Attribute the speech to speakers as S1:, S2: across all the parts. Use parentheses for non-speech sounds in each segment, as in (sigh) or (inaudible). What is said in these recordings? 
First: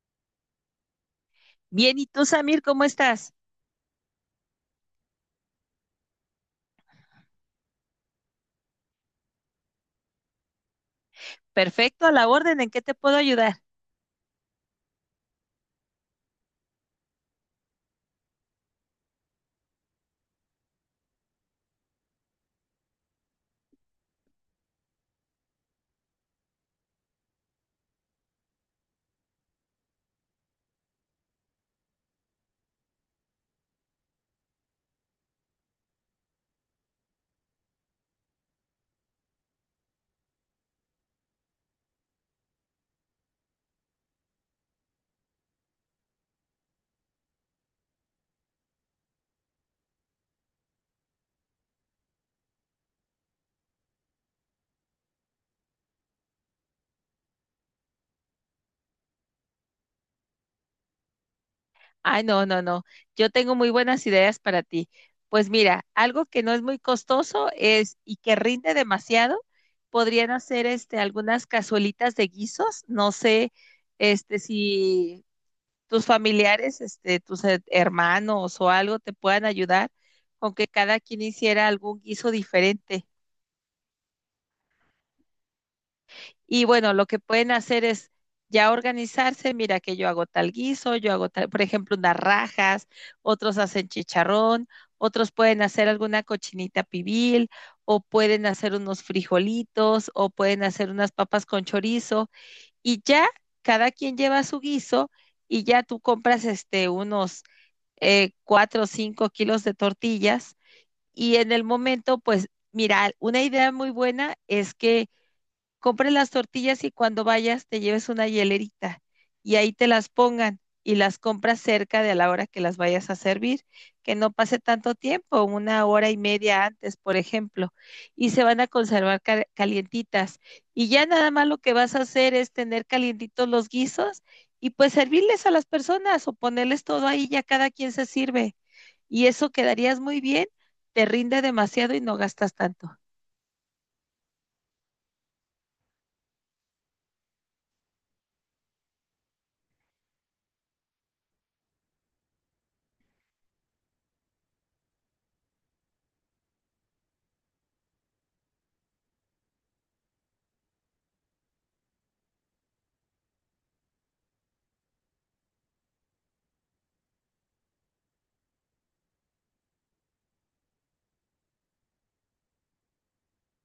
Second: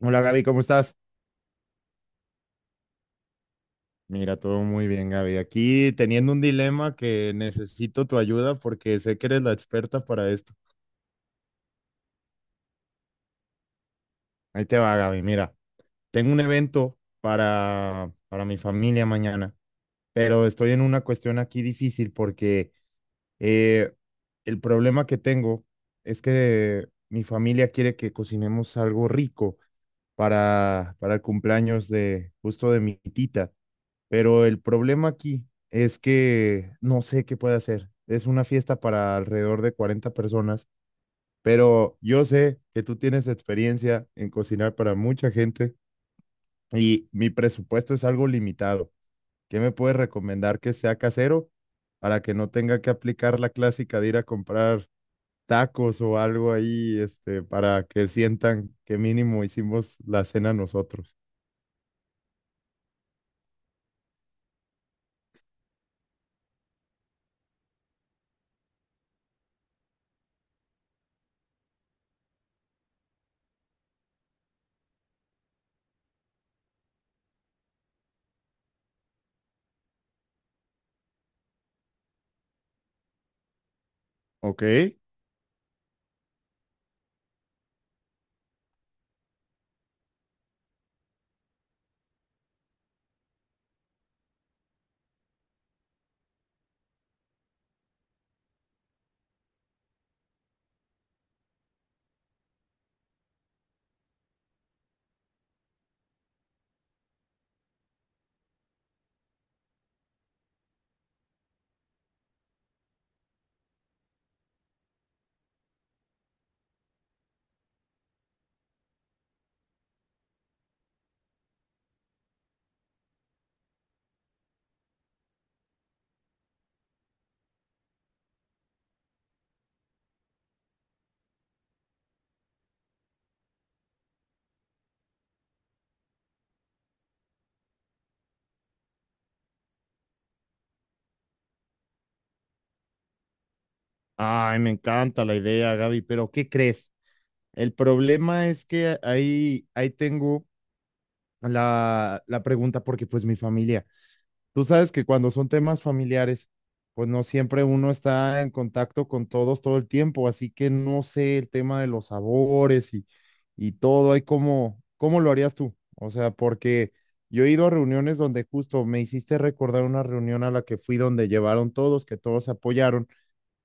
S1: Hola Gaby, ¿cómo estás?
S2: Bien, ¿y tú, Samir, cómo estás?
S1: Mira, todo muy bien, Gaby. Aquí teniendo un dilema que necesito tu ayuda porque sé que eres la experta para esto.
S2: Perfecto, a la orden, ¿en qué te puedo ayudar?
S1: Ahí te va, Gaby. Mira, tengo un evento para mi familia mañana, pero estoy en una cuestión aquí difícil porque eh, el problema que tengo es que mi familia quiere que cocinemos algo rico para el cumpleaños de justo de mi tita. Pero el problema aquí es que no sé qué puede hacer. Es una fiesta para alrededor de 40 personas, pero yo sé que tú tienes experiencia en cocinar para mucha gente y mi presupuesto es algo limitado. ¿Qué me puedes recomendar que sea casero para que no tenga que aplicar la clásica de ir a comprar tacos o algo ahí, este, para que sientan que mínimo hicimos la cena nosotros?
S2: Ay, no, no, no, yo tengo muy buenas ideas para ti. Pues mira, algo que no es muy costoso es y que rinde demasiado, podrían hacer algunas cazuelitas de guisos, no sé, si tus familiares, tus hermanos o algo te puedan ayudar con que cada quien hiciera algún guiso diferente.
S1: Ok.
S2: Y bueno, lo que pueden hacer es ya organizarse, mira que yo hago tal guiso, yo hago tal, por ejemplo, unas rajas, otros hacen chicharrón, otros pueden hacer alguna cochinita pibil, o pueden hacer unos frijolitos, o pueden hacer unas papas con chorizo, y ya cada quien lleva su guiso, y ya tú compras unos 4 o 5 kilos de tortillas, y en el momento, pues, mira, una idea muy buena es que compres las tortillas y cuando vayas te lleves una hielerita y ahí te las pongan y las compras cerca de a la hora que las vayas a servir, que no pase tanto tiempo, 1 hora y media antes, por ejemplo, y se van a conservar calientitas. Y ya nada más lo que vas a hacer es tener calientitos los guisos y pues servirles a las personas o ponerles todo ahí, ya cada quien se sirve. Y eso quedarías muy bien, te rinde demasiado y no gastas tanto.
S1: Ay, me encanta la idea, Gaby, pero ¿qué crees? El problema es que ahí tengo la pregunta porque pues mi familia, tú sabes que cuando son temas familiares, pues no siempre uno está en contacto con todos todo el tiempo, así que no sé el tema de los sabores y todo, ahí cómo lo harías tú, o sea, porque yo he ido a reuniones donde justo me hiciste recordar una reunión a la que fui donde llevaron todos, que todos se apoyaron,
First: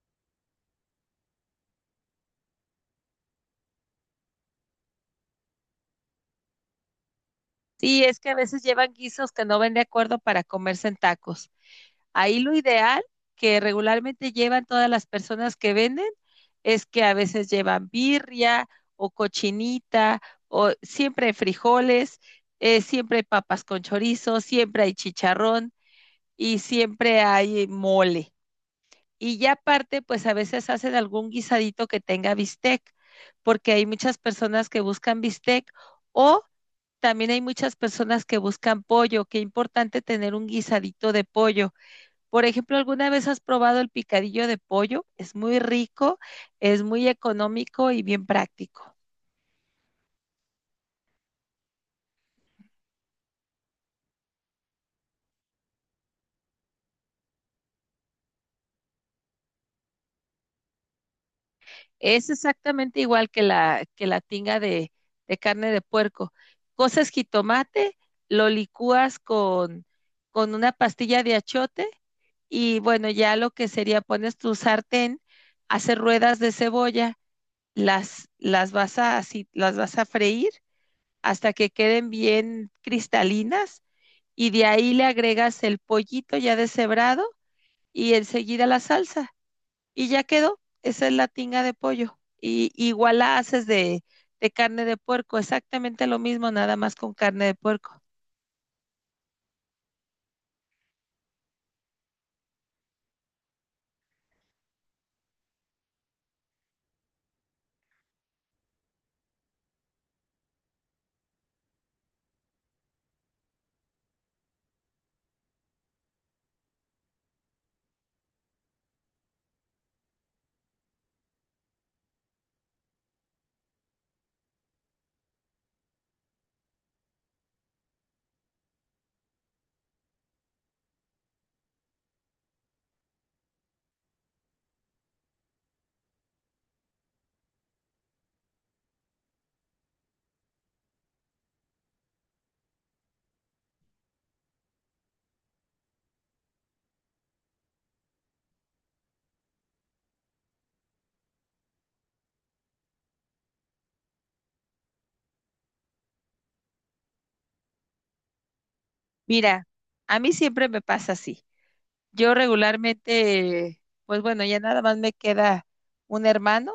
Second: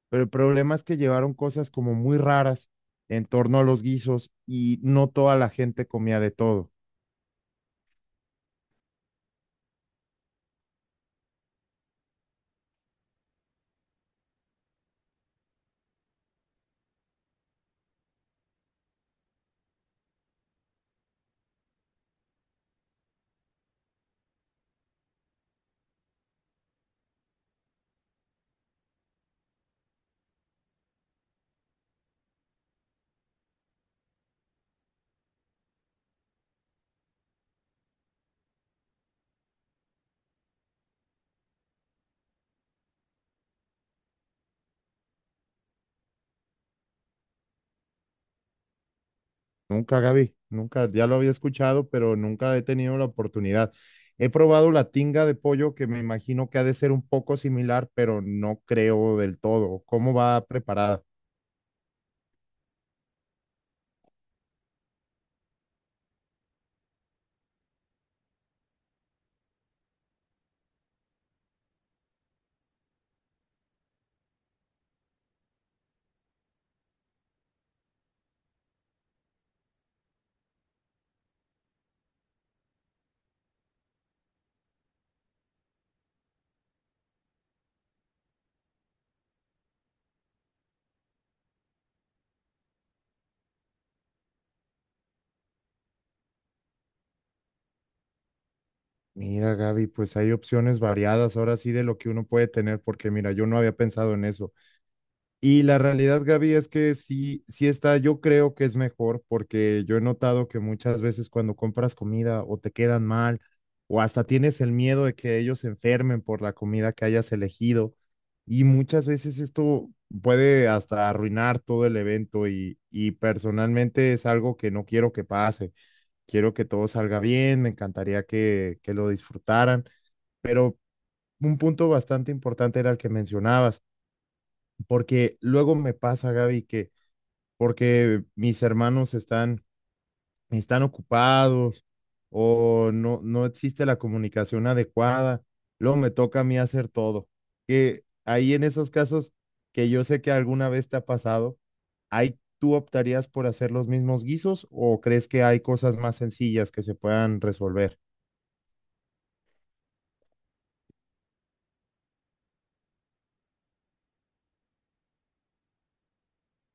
S1: pero el problema es que llevaron cosas como muy raras en torno a los guisos y no toda la gente comía de todo.
S2: Sí, es que a veces llevan guisos que no ven de acuerdo para comerse en tacos. Ahí lo ideal que regularmente llevan todas las personas que venden es que a veces llevan birria o cochinita o siempre hay frijoles, siempre hay papas con chorizo, siempre hay chicharrón y siempre hay mole. Y ya aparte, pues a veces hacen algún guisadito que tenga bistec, porque hay muchas personas que buscan bistec o también hay muchas personas que buscan pollo, qué importante tener un guisadito de pollo. Por ejemplo, ¿alguna vez has probado el picadillo de pollo? Es muy rico, es muy económico y bien práctico.
S1: Nunca, Gaby, nunca, ya lo había escuchado, pero nunca he tenido la oportunidad. He probado la tinga de pollo, que me imagino que ha de ser un poco similar, pero no creo del todo. ¿Cómo va preparada?
S2: Es exactamente igual que la tinga de carne de puerco. Coces jitomate, lo licúas con una pastilla de achiote y bueno, ya lo que sería, pones tu sartén, haces ruedas de cebolla. Las vas a freír hasta que queden bien cristalinas y de ahí le agregas el pollito ya deshebrado y enseguida la salsa y ya quedó. Esa es la tinga de pollo. Y igual la haces de carne de puerco, exactamente lo mismo, nada más con carne de puerco.
S1: Mira, Gaby, pues hay opciones variadas ahora sí de lo que uno puede tener, porque mira, yo no había pensado en eso. Y la realidad, Gaby, es que sí, sí está, yo creo que es mejor porque yo he notado que muchas veces cuando compras comida o te quedan mal o hasta tienes el miedo de que ellos se enfermen por la comida que hayas elegido y muchas veces esto puede hasta arruinar todo el evento y personalmente es algo que no quiero que pase. Quiero que todo salga bien, me encantaría que lo disfrutaran, pero un punto bastante importante era el que mencionabas porque luego me pasa, Gaby, que porque mis hermanos están ocupados o no, no existe la comunicación adecuada, luego me toca a mí hacer todo. Que ahí en esos casos que yo sé que alguna vez te ha pasado, ahí ¿tú optarías por hacer los mismos guisos o crees que hay cosas más sencillas que se puedan resolver?
S2: Mira, a mí siempre me pasa así. Yo regularmente, pues bueno, ya nada más me queda un hermano,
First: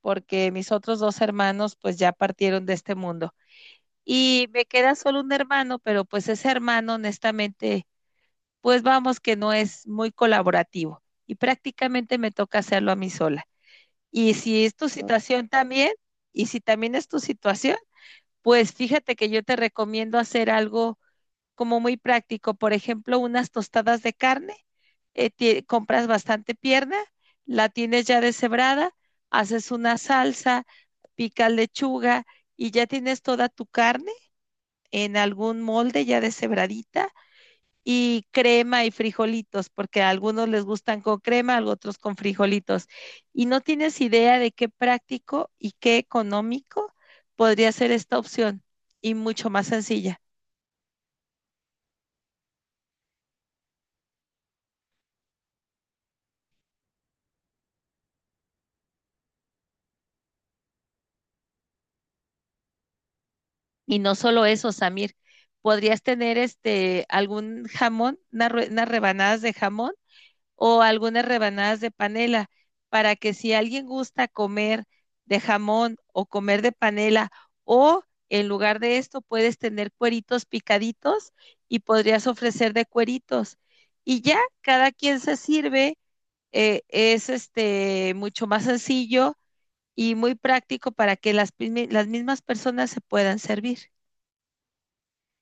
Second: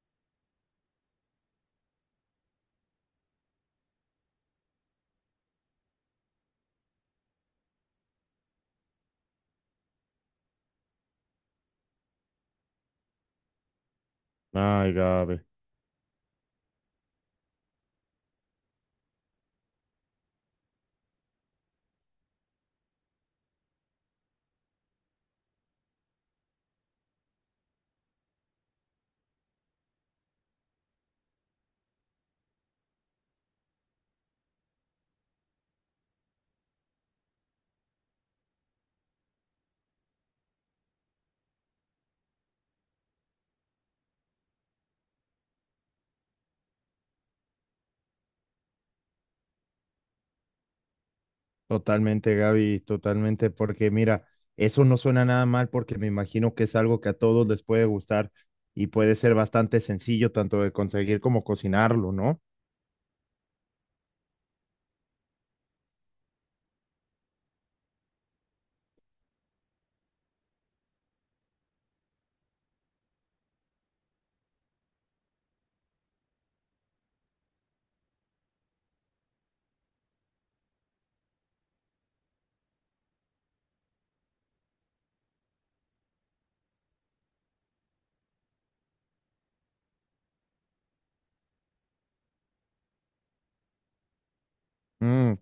S2: porque mis otros dos hermanos pues ya partieron de este mundo. Y me queda solo un hermano, pero pues ese hermano, honestamente, pues vamos que no es muy colaborativo y prácticamente me toca hacerlo a mí sola. Y si es tu
S1: Ay, Gabe.
S2: situación también, y si también es tu situación, pues fíjate que yo te recomiendo hacer algo como muy práctico, por ejemplo, unas tostadas de carne, compras bastante pierna, la tienes ya deshebrada, haces una salsa, picas lechuga y ya tienes toda tu carne en algún molde ya deshebradita y crema y frijolitos, porque a algunos les gustan con crema, a otros con frijolitos. Y no tienes idea de qué práctico y qué económico podría ser esta opción y mucho más sencilla.
S1: Totalmente, Gaby, totalmente, porque mira, eso no suena nada mal porque me imagino que es algo que a todos les puede gustar y puede ser bastante sencillo tanto de conseguir como cocinarlo, ¿no?
S2: Y no solo eso, Samir, podrías tener algún jamón, unas una rebanadas de jamón o algunas rebanadas de panela, para que si alguien gusta comer de jamón o comer de panela, o en lugar de esto puedes tener cueritos picaditos y podrías ofrecer de cueritos. Y ya cada quien se sirve, es mucho más sencillo y muy práctico para que las mismas personas se puedan servir.
S1: Mm,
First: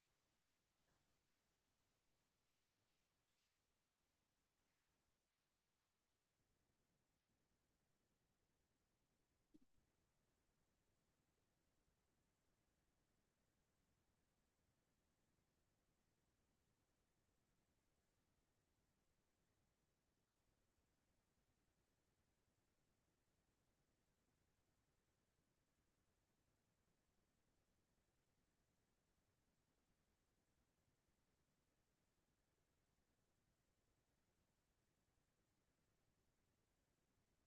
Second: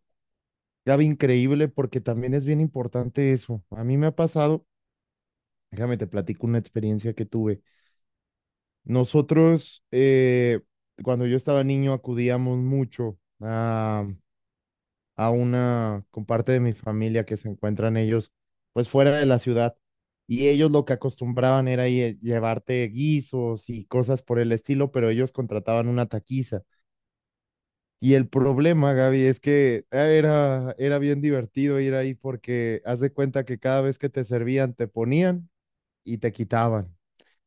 S1: Gaby, increíble porque también es bien importante eso. A mí me ha pasado, déjame te platico una experiencia que tuve. Nosotros, cuando yo estaba niño, acudíamos mucho a una, con parte de mi familia que se encuentran ellos, pues fuera de la ciudad. Y ellos lo que acostumbraban era llevarte guisos y cosas por el estilo, pero ellos contrataban una taquiza. Y el problema, Gaby, es que ah, era bien divertido ir ahí porque haz de cuenta que cada vez que te servían, te ponían y te quitaban,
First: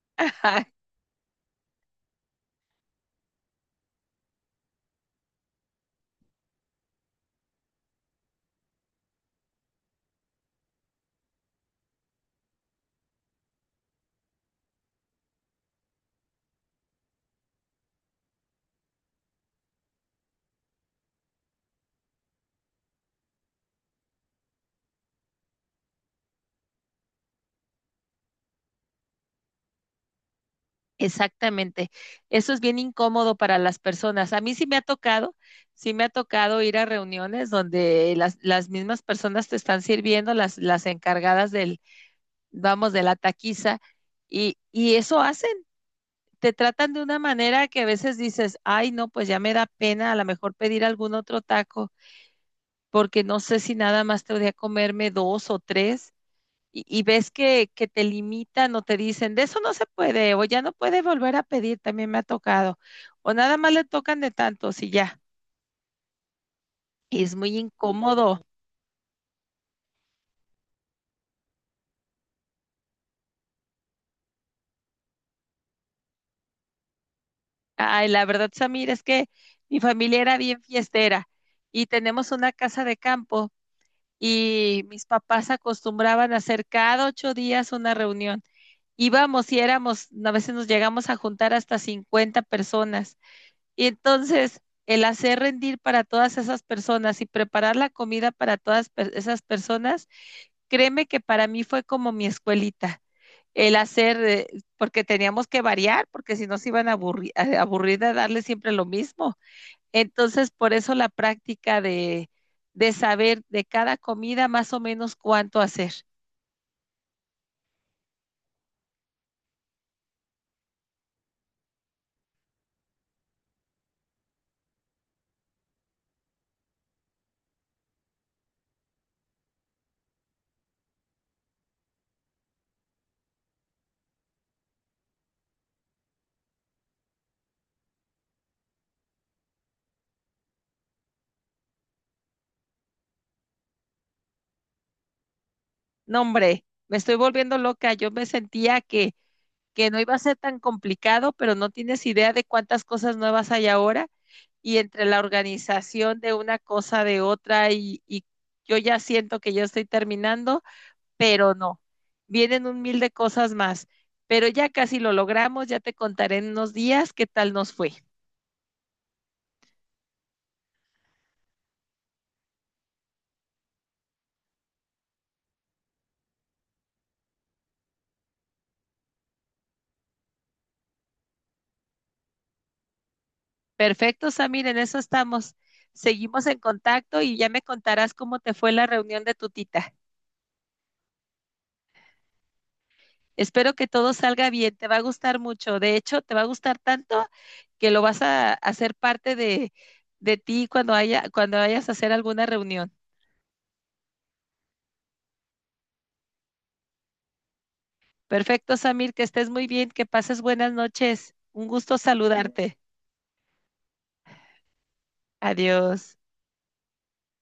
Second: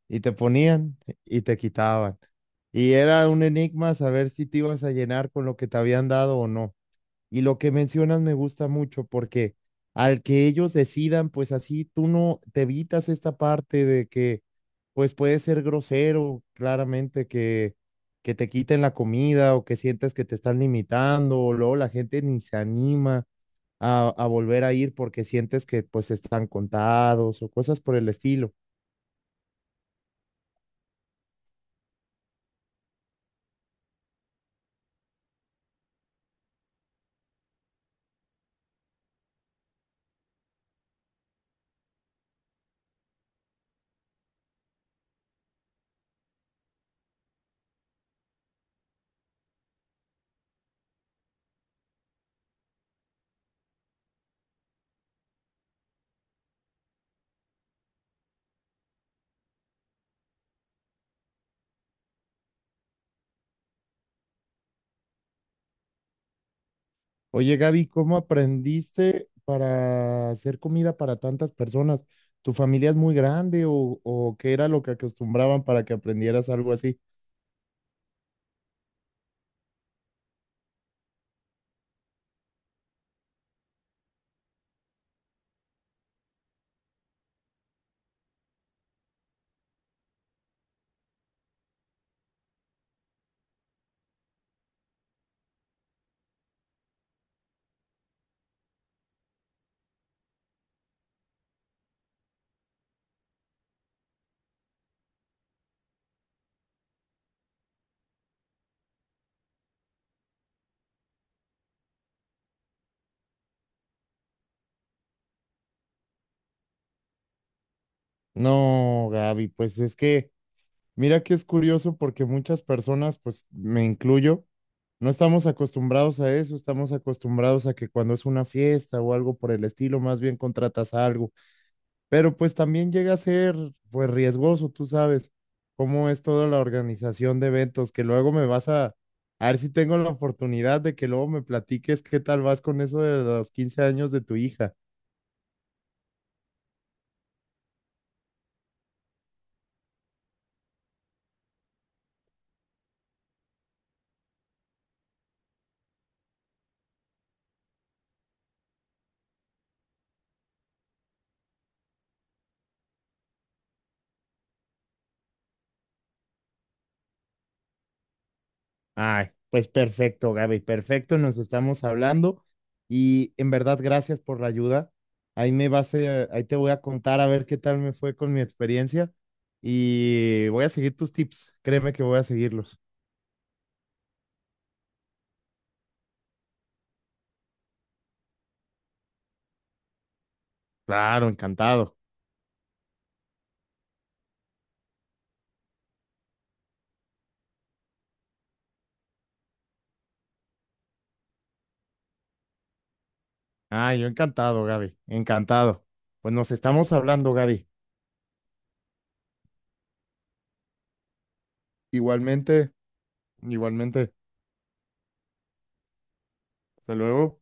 S1: y te
S2: (laughs)
S1: ponían y te quitaban. Y era un enigma saber si te ibas a llenar con lo que te habían dado o no. Y lo que mencionas me gusta mucho porque al que ellos decidan, pues así tú no te evitas esta parte de que, pues puede ser grosero, claramente que te quiten la comida o que sientas que te están limitando, o luego la gente ni se anima a volver a ir porque sientes que pues están contados o cosas por el estilo.
S2: Exactamente. Eso es bien incómodo para las personas. A mí sí me ha tocado, sí me ha tocado ir a reuniones donde las mismas personas te están sirviendo, las encargadas vamos, de la taquiza, y eso hacen. Te tratan de una manera que a veces dices, ay, no, pues ya me da pena a lo mejor pedir algún otro taco, porque no sé si nada más te voy a comerme 2 o 3 y ves que te limitan o te dicen, de eso no se puede, o ya no puede volver a pedir, también me ha tocado, o nada más le tocan de tantos y ya, y es muy
S1: Oye, Gaby, ¿cómo
S2: incómodo.
S1: aprendiste para hacer comida para tantas personas? ¿Tu familia es muy grande o qué era lo que acostumbraban para que aprendieras algo así?
S2: Ay, la verdad, Samir, es que mi familia era bien fiestera y tenemos una casa de campo y mis papás acostumbraban a hacer cada 8 días una reunión. Íbamos y éramos, a veces nos llegamos a juntar hasta 50 personas. Y entonces, el hacer rendir para todas esas personas y preparar la comida para todas esas personas, créeme que para mí fue como mi escuelita. El hacer, porque teníamos que variar, porque si no se iban a aburrir de darle siempre lo mismo. Entonces, por eso la práctica de saber de cada comida más o menos cuánto hacer.
S1: No, Gaby, pues es que, mira que es curioso porque muchas personas, pues me incluyo, no estamos acostumbrados a eso, estamos acostumbrados a que cuando es una fiesta o algo por el estilo, más bien contratas algo. Pero pues también llega a ser pues riesgoso, tú sabes cómo es toda la organización de eventos, que luego me vas a ver si tengo la oportunidad de que luego me platiques qué tal vas con eso de los 15 años de tu hija.
S2: No, hombre, me estoy volviendo loca. Yo me sentía que no iba a ser tan complicado, pero no tienes idea de cuántas cosas nuevas hay ahora y entre la organización de una cosa de otra y yo ya siento que ya estoy terminando, pero no, vienen un mil de cosas más, pero ya casi lo logramos, ya te contaré en unos días qué tal nos fue.
S1: Ay, pues perfecto, Gaby, perfecto, nos estamos hablando y en verdad gracias por la ayuda. Ahí me vas a, ahí te voy a contar a ver qué tal me fue con mi experiencia y voy a seguir tus tips, créeme que voy a seguirlos.
S2: Perfecto, Samir, en eso estamos. Seguimos en contacto y ya me contarás cómo te fue la reunión de tu tita.
S1: Claro, encantado.
S2: Espero que todo salga bien, te va a gustar mucho. De hecho, te va a gustar tanto que lo vas a hacer parte de ti cuando cuando vayas a hacer alguna reunión.
S1: Ah, yo encantado, Gaby, encantado. Pues nos estamos hablando, Gaby.
S2: Perfecto, Samir, que estés muy bien, que pases buenas noches. Un gusto
S1: Igualmente,
S2: saludarte.
S1: igualmente.
S2: Adiós.
S1: Hasta luego.